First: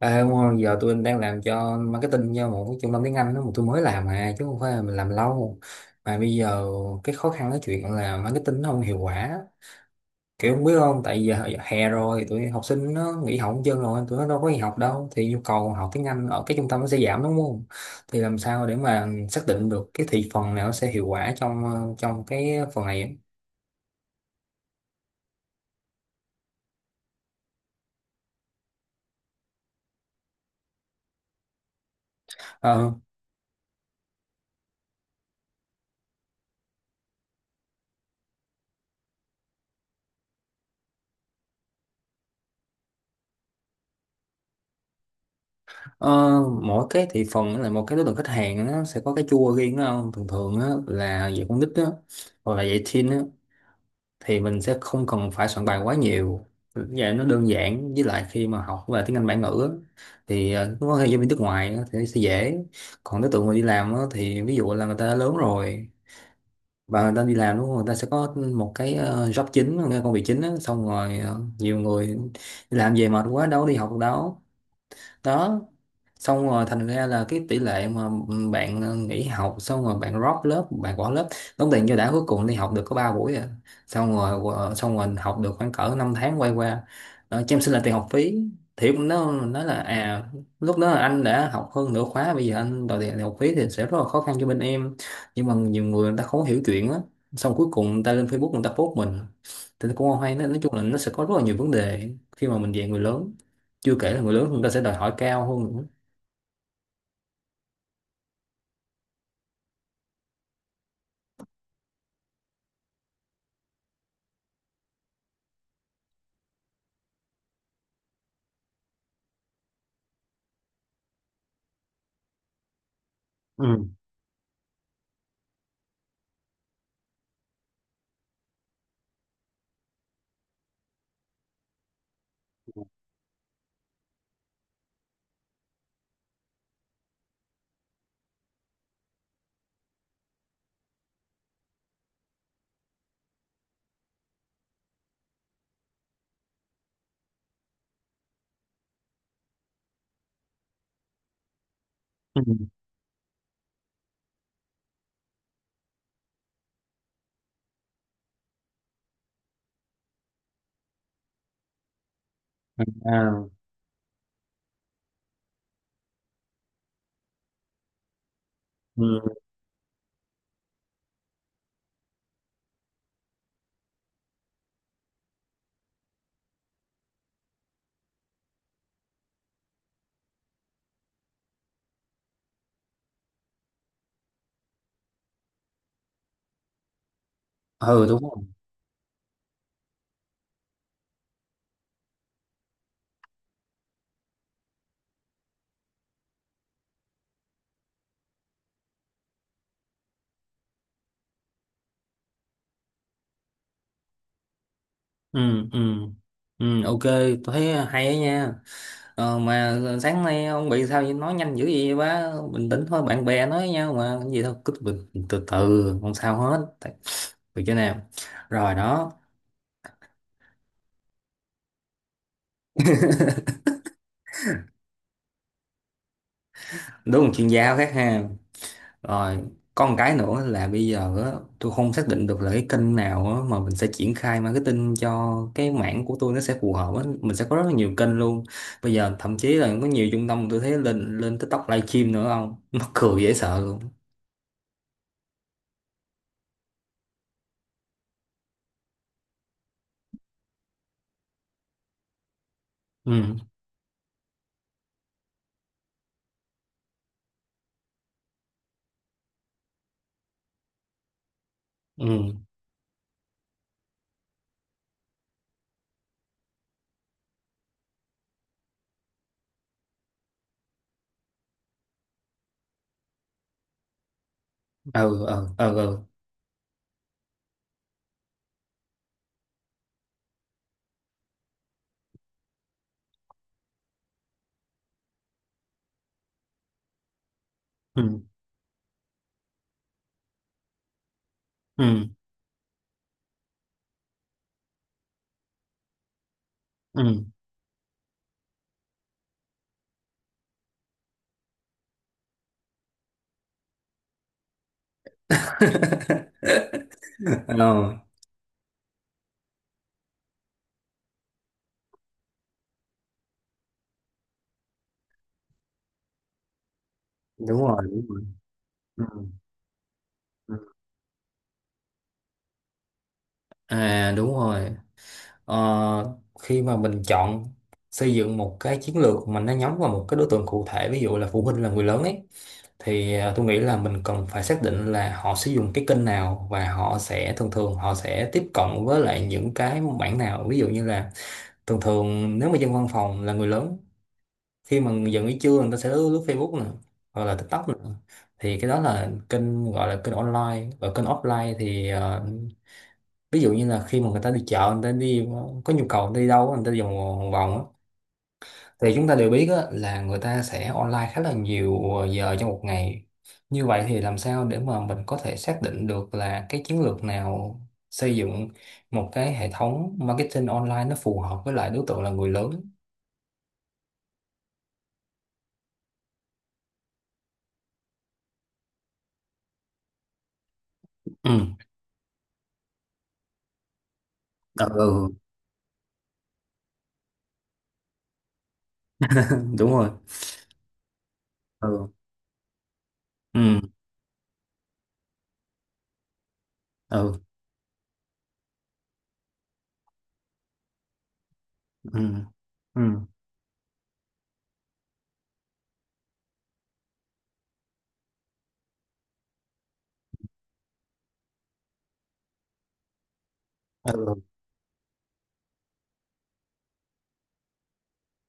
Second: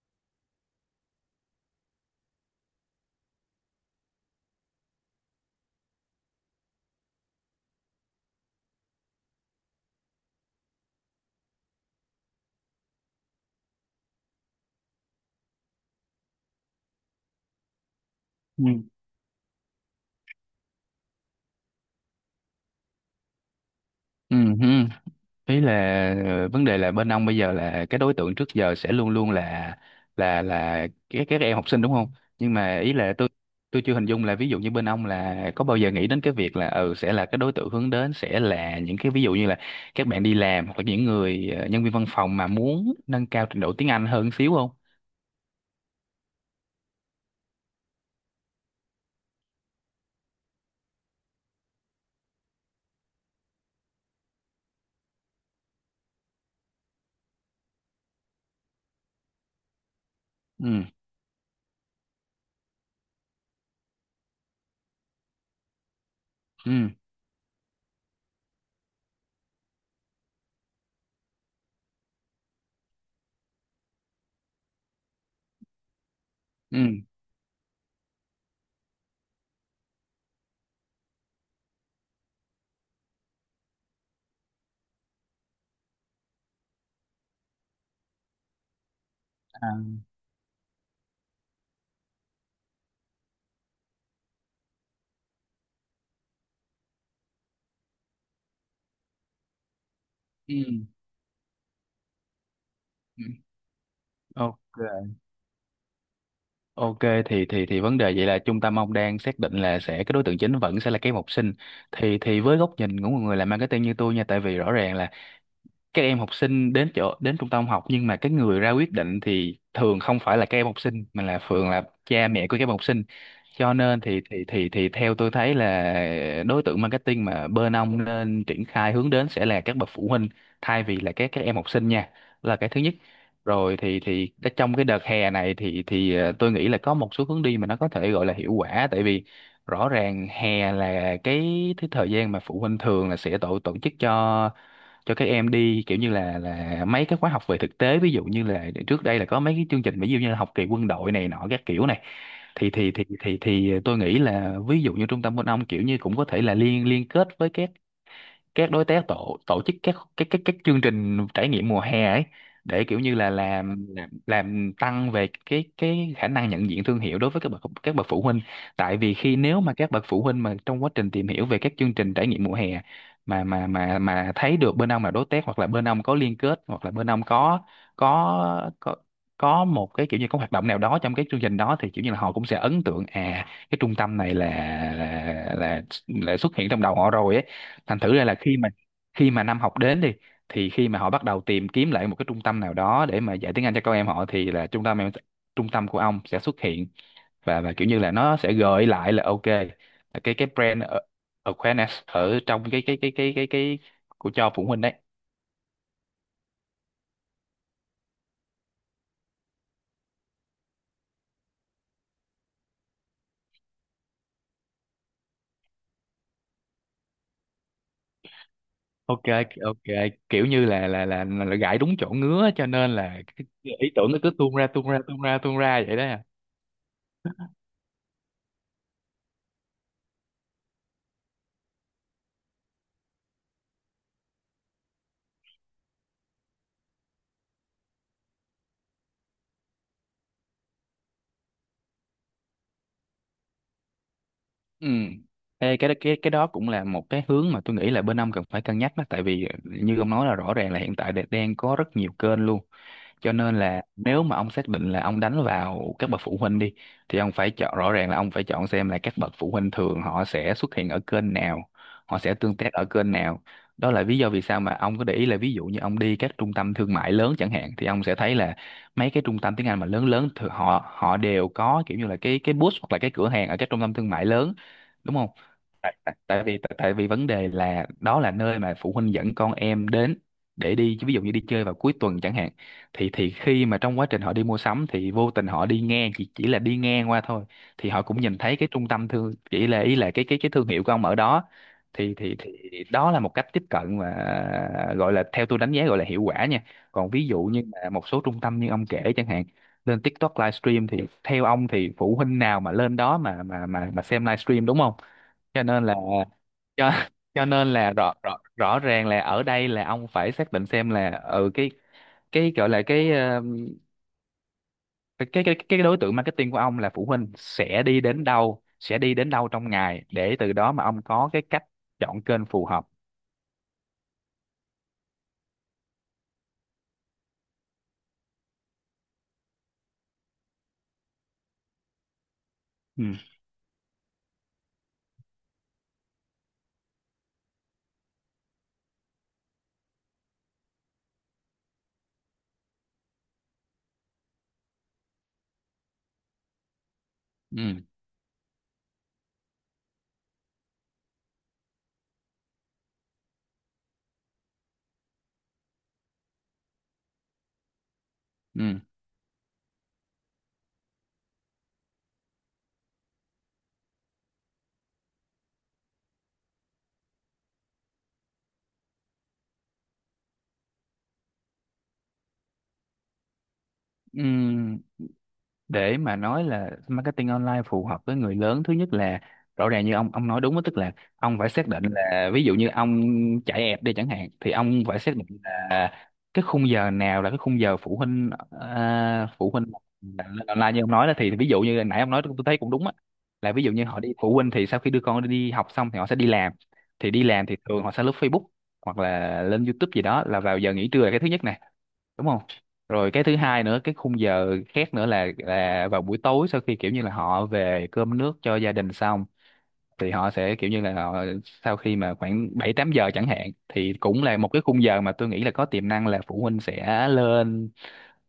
À, đúng rồi, giờ tôi đang làm cho marketing cho một cái trung tâm tiếng Anh đó mà tôi mới làm mà chứ không phải là mình làm lâu mà bây giờ cái khó khăn cái chuyện là marketing nó không hiệu quả, kiểu không biết không, tại giờ hè rồi tụi học sinh nó nghỉ học hết trơn rồi, tụi nó đâu có đi học đâu, thì nhu cầu học tiếng Anh ở cái trung tâm nó sẽ giảm đúng không? Thì làm Ừ. sao để mà xác định được cái thị phần nào nó sẽ hiệu quả trong cái phần này? Ừ, hứ. Ý là vấn đề là bên ông bây giờ là cái đối tượng trước giờ sẽ luôn luôn là các em học sinh, đúng không? Nhưng mà ý là tôi chưa hình dung là ví dụ như bên ông là có bao giờ nghĩ đến cái việc là sẽ là cái đối tượng hướng đến sẽ là những cái ví dụ như là các bạn đi làm hoặc là những người nhân viên văn phòng mà muốn nâng cao trình độ tiếng Anh hơn xíu không? Ờ, Mỗi cái thị phần là một cái đối tượng khách hàng nó sẽ có cái chua riêng đó không? Thường thường á, là dạy con nít á, hoặc là dạy teen á, thì mình sẽ không cần phải soạn bài quá nhiều. Dạ, nó đơn giản, với lại khi mà học về tiếng Anh bản ngữ á, thì Ừ. nó có hay giáo viên nước ngoài á, thì nó sẽ dễ. Còn đối tượng mà đi làm á, thì ví dụ là người ta đã lớn rồi Ừ. và người ta đi làm đúng không? Người ta sẽ có một cái job chính, một cái công việc chính á, xong rồi nhiều người đi làm về mệt quá đâu có đi học được đâu, đó, xong rồi Ừ. thành ra là cái tỷ lệ mà bạn nghỉ học, xong rồi bạn drop lớp, bạn bỏ lớp, đóng tiền cho đã, cuối cùng đi học được có 3 buổi à, xong rồi xong rồi học được khoảng cỡ 5 tháng quay qua, đó, cho em xin là tiền học phí, thì nó nói À. là, à, lúc đó là anh đã học hơn nửa khóa, bây giờ anh đòi tiền học phí thì sẽ rất là khó khăn cho bên em. Nhưng mà nhiều người, người ta không hiểu chuyện á, xong cuối cùng người ta lên Facebook người ta post mình, thì nó cũng không hay. nói, nói Ừ. chung là nó sẽ có rất là nhiều vấn đề khi mà mình dạy người Ừ. lớn, chưa kể là người lớn chúng ta sẽ đòi Ok. hỏi cao hơn nữa. Ok, thì vấn đề vậy là trung tâm ông đang xác định là sẽ cái đối tượng chính vẫn sẽ là các em học sinh. Thì với góc nhìn của một người làm marketing như tôi nha, tại vì rõ ràng là các em học sinh đến chỗ đến trung tâm học, nhưng mà cái người ra quyết định thì thường không phải là các em học sinh mà là thường là cha mẹ của các em học sinh. Cho Ừ. nên thì theo tôi thấy là đối tượng marketing mà bên ông nên triển khai hướng đến sẽ là các bậc phụ huynh, thay vì là các em học sinh nha, là cái thứ nhất. Rồi trong cái đợt hè này thì tôi nghĩ là có một số hướng đi mà nó có thể gọi là hiệu quả, tại vì rõ ràng hè là cái thời gian mà phụ huynh thường là sẽ tổ tổ chức cho các em đi kiểu như là mấy cái khóa học về thực tế, ví dụ như là trước đây là có mấy cái chương trình ví dụ như là học kỳ quân đội này nọ các kiểu này. Ừ. Thì tôi nghĩ là ví dụ như trung tâm bên ông kiểu như cũng có thể là liên liên kết với các đối tác tổ tổ chức các chương trình trải nghiệm mùa hè ấy, để kiểu như là À. Làm tăng về cái khả năng nhận diện thương hiệu đối với các bậc phụ huynh. Tại vì khi Ừ, nếu mà các bậc phụ huynh mà trong quá trình tìm hiểu về các chương trình trải nghiệm mùa hè mà thấy được bên ông là đối tác, hoặc là bên ông có liên kết, hoặc là bên ông có có có một cái kiểu như có hoạt động nào đó trong cái chương trình đó, thì kiểu như là họ cũng sẽ ấn tượng, à cái trung tâm này là là là, là xuất hiện trong đầu họ rồi ấy. Thành ừ, thử đúng ra rồi. là khi mà năm học đến đi, thì khi mà họ bắt đầu tìm kiếm lại một cái trung tâm nào đó để mà dạy tiếng Anh cho con em họ, thì là trung tâm của ông sẽ xuất hiện. Và kiểu như là nó sẽ gợi lại là ok, là cái brand awareness ở trong cái của cho phụ huynh đấy. Ừ, ừ, ừ, ok, tôi thấy hay á nha. Mà sáng nay ông bị sao vậy, nói nhanh dữ vậy, quá bình tĩnh thôi, bạn bè nói với nhau mà, cái gì đâu, cứ bình, từ từ không sao hết. Từ chỗ nào rồi đó. Ok. Ok. Kiểu như là là gãi đúng chỗ ngứa, cho nên là cái ý tưởng nó cứ tuôn ra tuôn ra tuôn ra tuôn ra vậy đó. Đúng là chuyên gia khác ha. Rồi, có một cái nữa là bây giờ á, tôi không xác định được là cái kênh nào á, mà mình sẽ triển khai marketing cho cái mảng của tôi nó sẽ phù hợp á. Mình sẽ có rất là nhiều kênh luôn. Bây giờ thậm chí là có nhiều trung tâm tôi thấy lên lên TikTok livestream nữa không? Mắc cười dễ sợ luôn. Ừ. Ê, cái đó cũng là một cái hướng mà tôi nghĩ là bên ông cần phải cân nhắc đó, tại vì như ông nói là rõ ràng là hiện tại đang có rất nhiều kênh luôn. Cho Ừ, nên là nếu mà ông xác định là ông đánh vào các bậc phụ huynh đi, thì ông phải chọn, rõ ràng là ông phải chọn xem là các bậc phụ huynh thường họ sẽ xuất hiện ở kênh nào, họ ừ, sẽ tương tác ở kênh nào. Đó là lý do vì sao mà ông có để ý là ví dụ như ông đi các trung tâm thương mại lớn chẳng hạn, thì ông sẽ thấy là mấy cái trung tâm tiếng Anh mà lớn lớn thì họ họ đều có kiểu như là cái booth hoặc là cái cửa hàng ở các trung tâm thương mại lớn, đúng ừ, không? ừ, ừ, Tại ừ, tại, tại vì vấn đề là đó là nơi mà phụ huynh dẫn con em đến, để đi ví dụ như đi chơi vào cuối tuần chẳng hạn. Thì khi mà trong quá trình họ đi mua sắm thì vô tình họ đi ngang, chỉ là đi ngang qua thôi, thì họ ừ, cũng nhìn thấy cái trung tâm thương, chỉ là ý là cái thương hiệu của ông ở đó. ừ. Thì đó là một cách tiếp cận mà gọi là theo tôi đánh giá gọi là hiệu quả nha. Còn Ừ. ví dụ như là một số trung tâm như ông kể chẳng hạn, lên TikTok livestream, thì theo ông thì phụ huynh nào mà lên đó mà xem livestream, đúng không? Cho nên là cho cho nên là Ờ, rõ rõ rõ ràng là ở đây là ông phải xác định xem là ừ cái gọi là cái đối tượng marketing của ông là phụ huynh đúng rồi, sẽ đi đúng rồi. đến đâu, Ừ. Trong ngày, để từ Ừ. đó mà ông có cái cách chọn kênh phù hợp. À, đúng rồi. Ờ, khi mà mình chọn xây dựng một cái chiến lược mà nó nhắm vào một cái đối tượng cụ thể, ví dụ là phụ huynh là người lớn ấy, thì Ừ. Tôi nghĩ là mình cần phải xác định là họ sử dụng cái kênh nào, và họ sẽ thường thường họ sẽ tiếp cận với lại những cái mảng nào. Ví dụ như là, thường thường nếu mà dân văn phòng là người lớn, khi mà giận nghỉ trưa người ta sẽ lướt Facebook nè, hoặc là TikTok nè, Ừ. thì cái đó là kênh, gọi là kênh online. Và kênh offline thì ví dụ như là khi mà người ta đi chợ, người ta đi có nhu cầu, người ta đi đâu người ta đi vòng vòng á, Ừ. thì chúng ta đều biết á, là người ta sẽ online khá là nhiều giờ trong một ngày. Như vậy thì làm sao để mà mình có thể xác định được là cái chiến lược nào xây dựng một cái hệ thống marketing online nó phù hợp với lại đối tượng là người lớn? Ừ. Để mà nói là marketing online phù hợp với người lớn, thứ nhất là rõ ràng như ông nói đúng đó, tức là Ừ. ông phải xác định là ví dụ như ông chạy app đi chẳng hạn, thì ông Ừ. phải xác định là cái khung giờ nào là cái khung giờ phụ huynh, Ừ. à, phụ huynh Đúng rồi. là lên online như ông nói đó. Thì ví dụ như Ừ. nãy ông nói tôi thấy cũng đúng á, là Ừ. ví dụ như họ đi, phụ huynh thì sau khi đưa con đi học xong thì họ sẽ đi làm. Thì Ừ. đi làm thì thường họ sẽ lướt Facebook hoặc là lên YouTube gì đó là vào giờ nghỉ trưa, là cái thứ nhất nè, đúng không? Ừ. Rồi cái thứ hai nữa, cái khung giờ khác nữa là vào buổi tối, sau khi kiểu như là họ về cơm nước cho gia đình xong, thì họ sẽ kiểu như là họ, sau khi mà khoảng 7-8 giờ chẳng hạn, thì cũng Ừ. là một cái khung giờ mà tôi nghĩ là có tiềm năng là phụ huynh sẽ lên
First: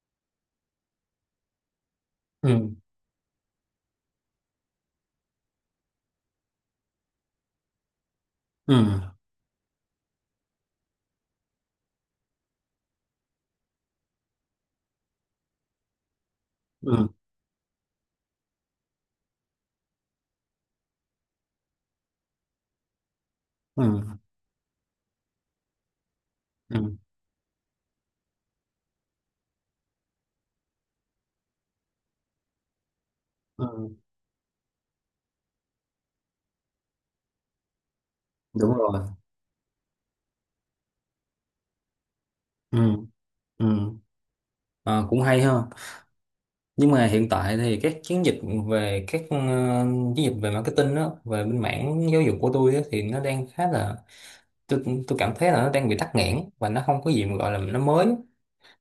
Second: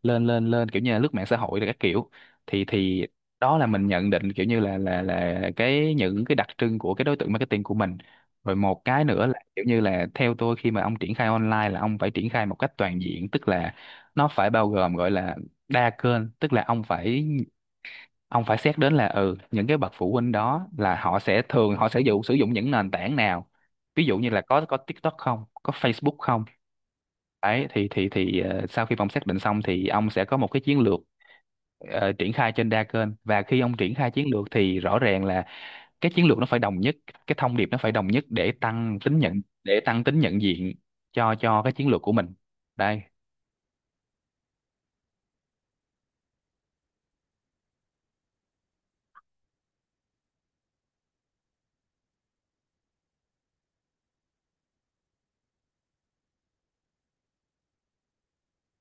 lên lên lên kiểu như là lướt mạng xã hội là các kiểu. Ừ. Thì đó là mình nhận định kiểu như là cái những cái đặc trưng của cái đối tượng marketing của mình. Rồi Ừ. một Ừ. cái nữa là kiểu như là theo tôi khi mà ông triển khai online là ông phải triển khai một cách toàn diện, tức là nó phải bao gồm, gọi là đa kênh, tức là Ừ. Ông phải xét đến là ừ những cái bậc phụ huynh đó là họ sẽ thường họ sẽ dụ sử dụng những nền tảng nào, Ừ. ví dụ như là có TikTok không, có Facebook không. Ừ. Đấy thì sau khi ông xác định xong thì ông sẽ có một cái chiến lược, triển khai trên đa kênh. Và khi ông Ừ. triển khai chiến lược thì rõ ràng là cái chiến lược nó phải đồng nhất, cái thông điệp nó phải đồng nhất, Đúng rồi. Để tăng tính nhận diện cho cái chiến lược của mình. Ừ. Đây. Ừ. Ờ, cũng hay ha. Nhưng mà hiện tại thì các chiến dịch về các chiến dịch về marketing đó, về bên mảng giáo dục của tôi á, thì nó đang khá là, tôi cảm thấy là nó đang bị tắc nghẽn và nó không có gì mà gọi là nó mới.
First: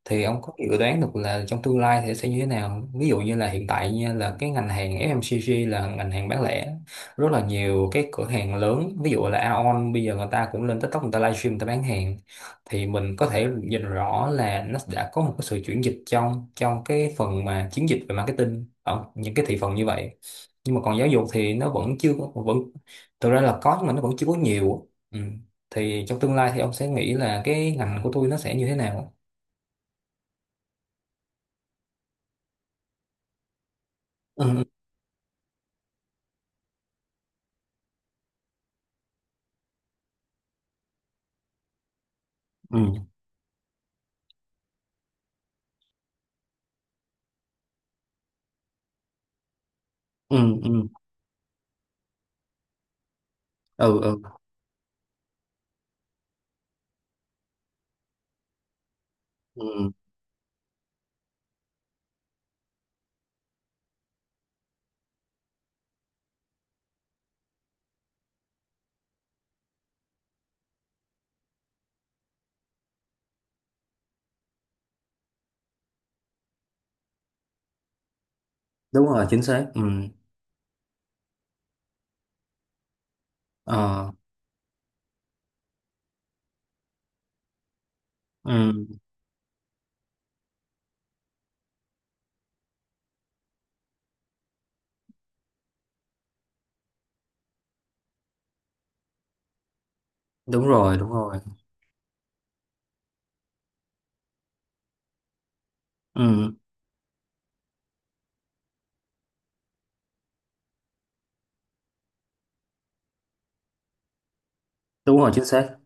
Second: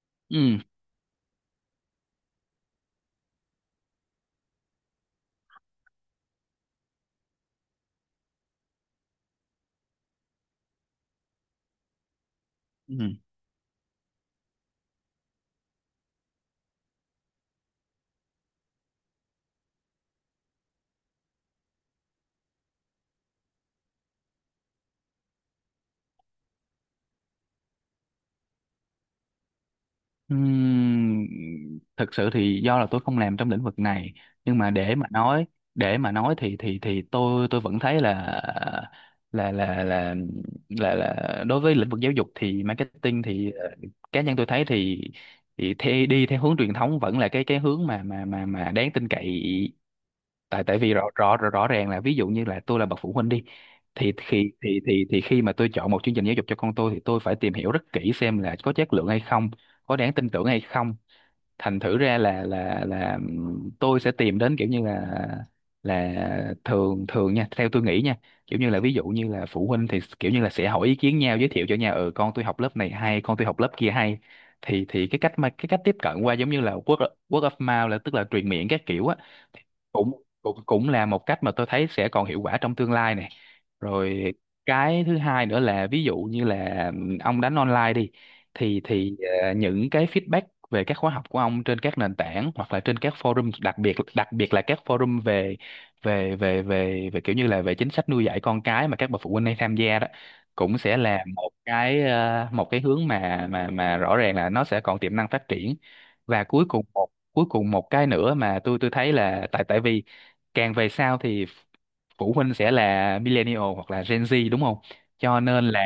Thì ông có Ừ. dự đoán được là trong tương lai thì sẽ như thế nào không? Ví dụ như là hiện tại nha, là cái ngành hàng FMCG là ngành hàng bán lẻ, rất là nhiều cái cửa hàng lớn, ví dụ là Aeon bây giờ người ta cũng lên TikTok người ta livestream người ta bán hàng, thì Ừ. mình có thể nhìn rõ là nó đã có một cái sự chuyển dịch trong trong cái phần mà chiến dịch về marketing ở những cái thị phần như vậy. Nhưng mà còn giáo dục thì nó vẫn chưa có- vẫn thực ra là có, nhưng mà nó vẫn chưa có nhiều. Ừ. Thì trong tương lai thì ông sẽ nghĩ là cái ngành của tôi nó sẽ như thế nào? Ừm, Thực sự thì do là tôi không làm trong lĩnh vực này, nhưng mà để mà nói để mà nói thì tôi vẫn thấy là là là là đối với lĩnh vực giáo dục thì Ừ. marketing thì cá nhân tôi thấy thì đi theo hướng truyền thống vẫn là cái hướng mà đáng tin cậy. Ừ. Tại tại Ừ. vì rõ ràng là, ví dụ như là tôi là bậc phụ huynh đi, Ừ. Ừ. Thì khi mà tôi chọn một chương trình giáo dục cho con tôi thì tôi phải tìm hiểu rất kỹ xem là có chất lượng hay không, Ừ. có đáng tin tưởng hay không. Thành thử ra là tôi sẽ tìm đến kiểu như là, thường thường nha, theo tôi nghĩ nha, kiểu như là ví dụ như là phụ huynh thì kiểu như là sẽ hỏi ý kiến nhau, giới thiệu cho nhau, ừ, con tôi học lớp này hay con tôi học lớp kia hay, thì cái cách mà cái cách tiếp cận qua giống như là word of mouth, là tức là truyền miệng các Đúng kiểu á, rồi, chính thì xác. Ừ. cũng cũng cũng là một cách mà tôi thấy sẽ còn hiệu quả trong tương lai này. Ờ. Rồi cái thứ hai nữa là ví dụ như là ông đánh online đi, Ừ. thì những cái feedback về các khóa học của ông trên các nền tảng hoặc là trên các forum, đặc biệt là các forum về về về về về kiểu như là về chính sách nuôi dạy con cái mà các bậc phụ huynh hay tham gia đó, Đúng cũng rồi, sẽ đúng là rồi. một cái một cái hướng mà rõ ràng là nó sẽ còn tiềm năng phát triển. Và Ừ. Cuối cùng một cái nữa mà tôi thấy là, tại tại vì càng về sau thì phụ huynh sẽ là millennial hoặc là Gen Z đúng không? Đúng rồi, Cho chính nên xác. là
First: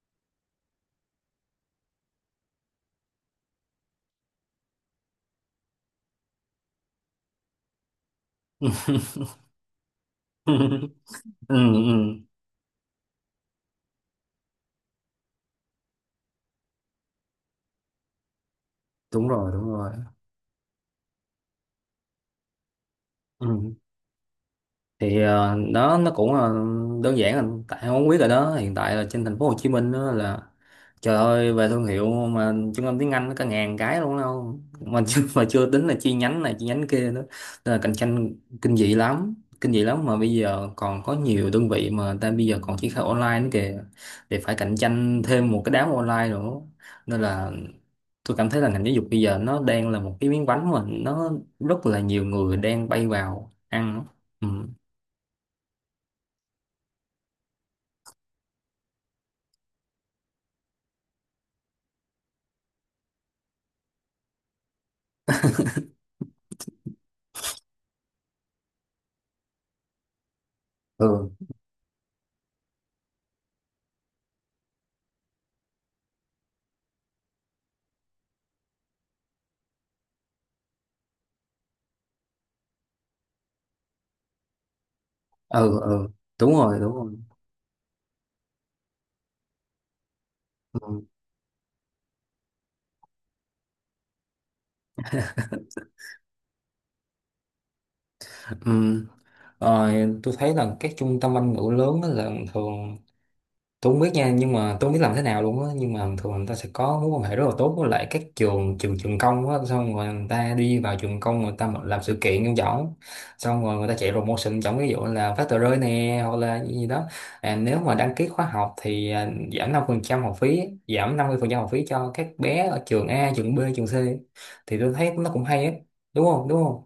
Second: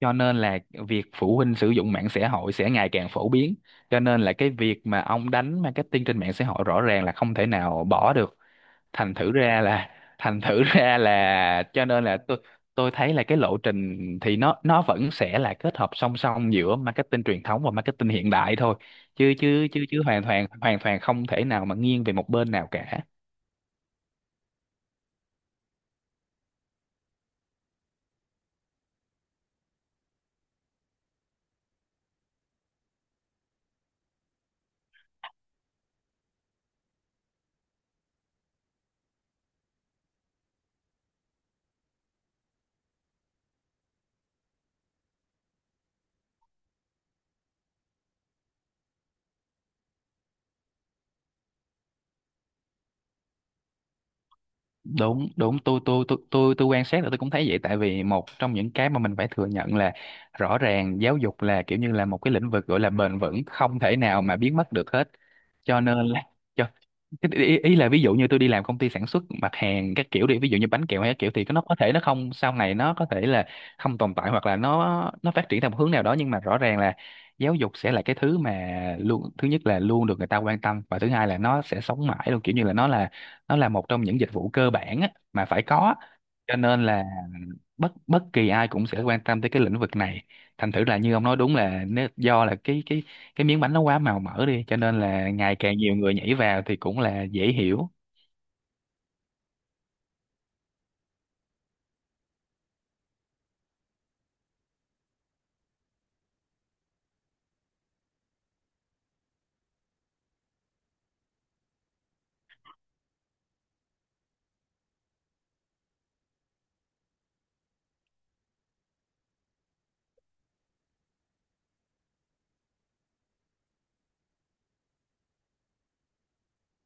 cho nên là việc phụ huynh sử dụng mạng xã hội sẽ ngày càng phổ biến. Cho nên là cái việc mà ông đánh marketing trên mạng xã hội rõ ràng là không thể nào bỏ được. Thành thử ra là thành Ừ. thử ra Ừ. là cho nên là tôi thấy là cái lộ trình thì nó vẫn sẽ là kết hợp song song giữa marketing truyền thống và marketing hiện đại thôi. Đúng Chứ rồi, chứ đúng chứ rồi. chứ hoàn toàn không thể nào mà nghiêng về một bên nào cả. Ừ. Thì đó nó cũng, đơn giản anh, tại em không biết rồi đó, hiện tại là trên thành phố Hồ Chí Minh đó là, trời ơi, về thương hiệu mà trung tâm tiếng Anh nó cả ngàn cái luôn, đâu mà chưa tính là chi nhánh này chi nhánh kia nữa, nên là cạnh tranh kinh dị lắm, kinh dị lắm. Mà bây giờ còn có nhiều đơn vị mà người ta bây giờ còn triển khai online nữa kìa, thì phải cạnh tranh thêm một cái đám online nữa. Nên là tôi cảm thấy là ngành giáo dục bây giờ nó đang là một cái miếng bánh mà nó rất là nhiều người đang bay vào ăn. Ừ. Đúng đúng, tôi quan sát là tôi cũng thấy vậy, tại vì một trong những cái mà mình phải thừa nhận là rõ ràng giáo dục là kiểu như là một cái lĩnh vực gọi là bền vững, không thể nào mà biến mất được hết, cho nên là cho cái ý là ví dụ như tôi đi làm công ty sản xuất mặt hàng các kiểu đi, ví dụ như bánh kẹo hay các Ừ. kiểu, thì nó có thể nó không sau này nó có thể là không tồn tại hoặc là nó phát triển theo một hướng nào đó, nhưng mà rõ ràng là giáo dục sẽ là cái thứ mà luôn, thứ nhất là luôn được người ta quan tâm, và thứ hai là nó sẽ sống mãi luôn, kiểu như là nó là nó là một trong những dịch vụ cơ bản á, mà phải Ừ. có á. Ừ. Đúng Cho rồi, nên đúng là rồi. bất bất kỳ ai cũng sẽ quan tâm tới cái lĩnh vực này. Thành thử là Ừ. như ông nói đúng là nếu, do là cái cái miếng bánh nó quá màu mỡ đi cho nên là ngày càng nhiều người nhảy vào thì cũng là dễ hiểu. Ừ. Ờ, tôi thấy là các trung tâm Anh ngữ lớn á, là thường, tôi không biết nha, nhưng mà tôi không biết làm thế nào luôn á, nhưng mà thường người ta sẽ có mối quan hệ rất là tốt với lại các trường trường trường công á, xong rồi người ta đi vào trường công người ta mà làm sự kiện trong võng, xong rồi người ta chạy promotion, trong ví dụ là phát tờ rơi nè, hoặc là gì gì đó, à, nếu mà đăng ký khóa học thì à, giảm 50% học phí, giảm 50% học phí cho các bé ở trường A, trường B, trường C, thì tôi thấy nó cũng hay á, đúng không, đúng không?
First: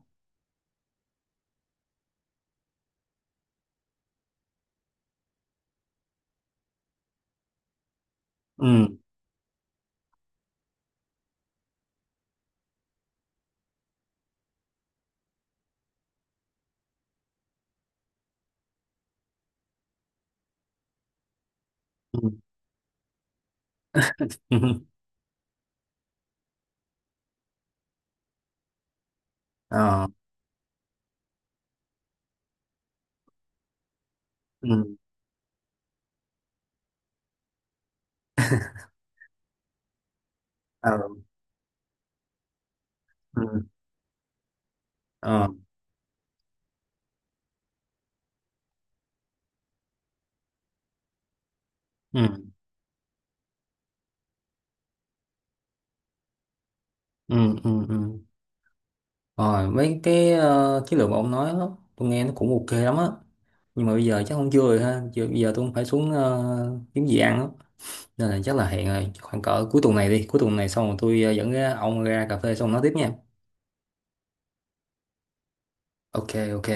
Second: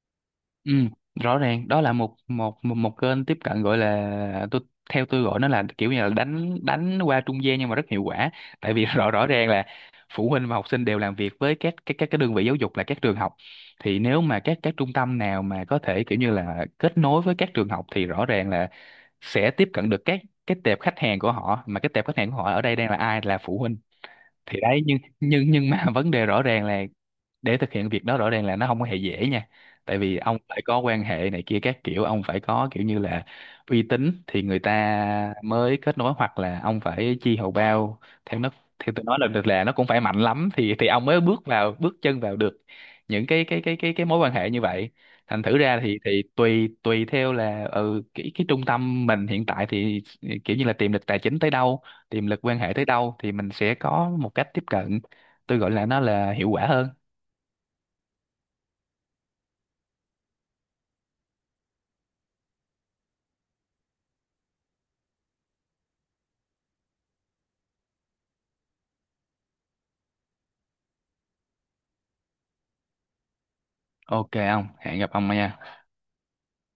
Ừ, rõ ràng đó là một kênh tiếp cận gọi là tôi, theo tôi gọi nó là kiểu như là đánh đánh qua trung gian nhưng mà rất hiệu quả, tại vì Ừ. rõ rõ ràng là phụ huynh và học sinh đều làm việc với các cái đơn vị giáo dục là các trường học, thì nếu mà các trung tâm nào mà có thể kiểu như là kết nối với các trường học thì rõ ràng là sẽ tiếp cận được các cái tệp khách hàng của họ, mà cái tệp khách hàng Ừ. của họ ở đây đang là ai, là phụ huynh. Thì đấy, Ừ. nhưng mà vấn đề rõ ràng là để thực hiện việc đó rõ ràng là nó không có hề dễ nha, tại Ờ. vì ông phải có quan hệ này kia các kiểu, ông phải có kiểu như là uy tín thì người Ừ. ta mới kết nối, hoặc là ông phải chi hầu bao theo nó, theo tôi nói là được là nó cũng phải mạnh lắm thì Ờ. ông mới bước vào bước chân vào được những cái cái Ừ. cái cái cái mối quan hệ như vậy. Thành Ờ. thử ra thì tùy tùy theo là cái trung tâm mình hiện tại thì kiểu như là tiềm lực tài chính tới đâu, tiềm Ừ. lực quan hệ tới đâu thì mình sẽ có một cách tiếp cận tôi gọi là nó là hiệu quả hơn. Ừ. Ừ. Ừ. Rồi mấy cái chiến lược mà ông nói đó, tôi nghe nó cũng ok lắm á, nhưng mà bây giờ chắc không, chưa rồi ha, bây giờ tôi cũng phải xuống kiếm gì ăn á, nên là chắc là hẹn rồi khoảng cỡ cuối tuần này đi, cuối tuần này xong rồi tôi dẫn ra ông ra cà phê xong nói tiếp nha. Ok ông, hẹn gặp ông nha. Ok. Ok.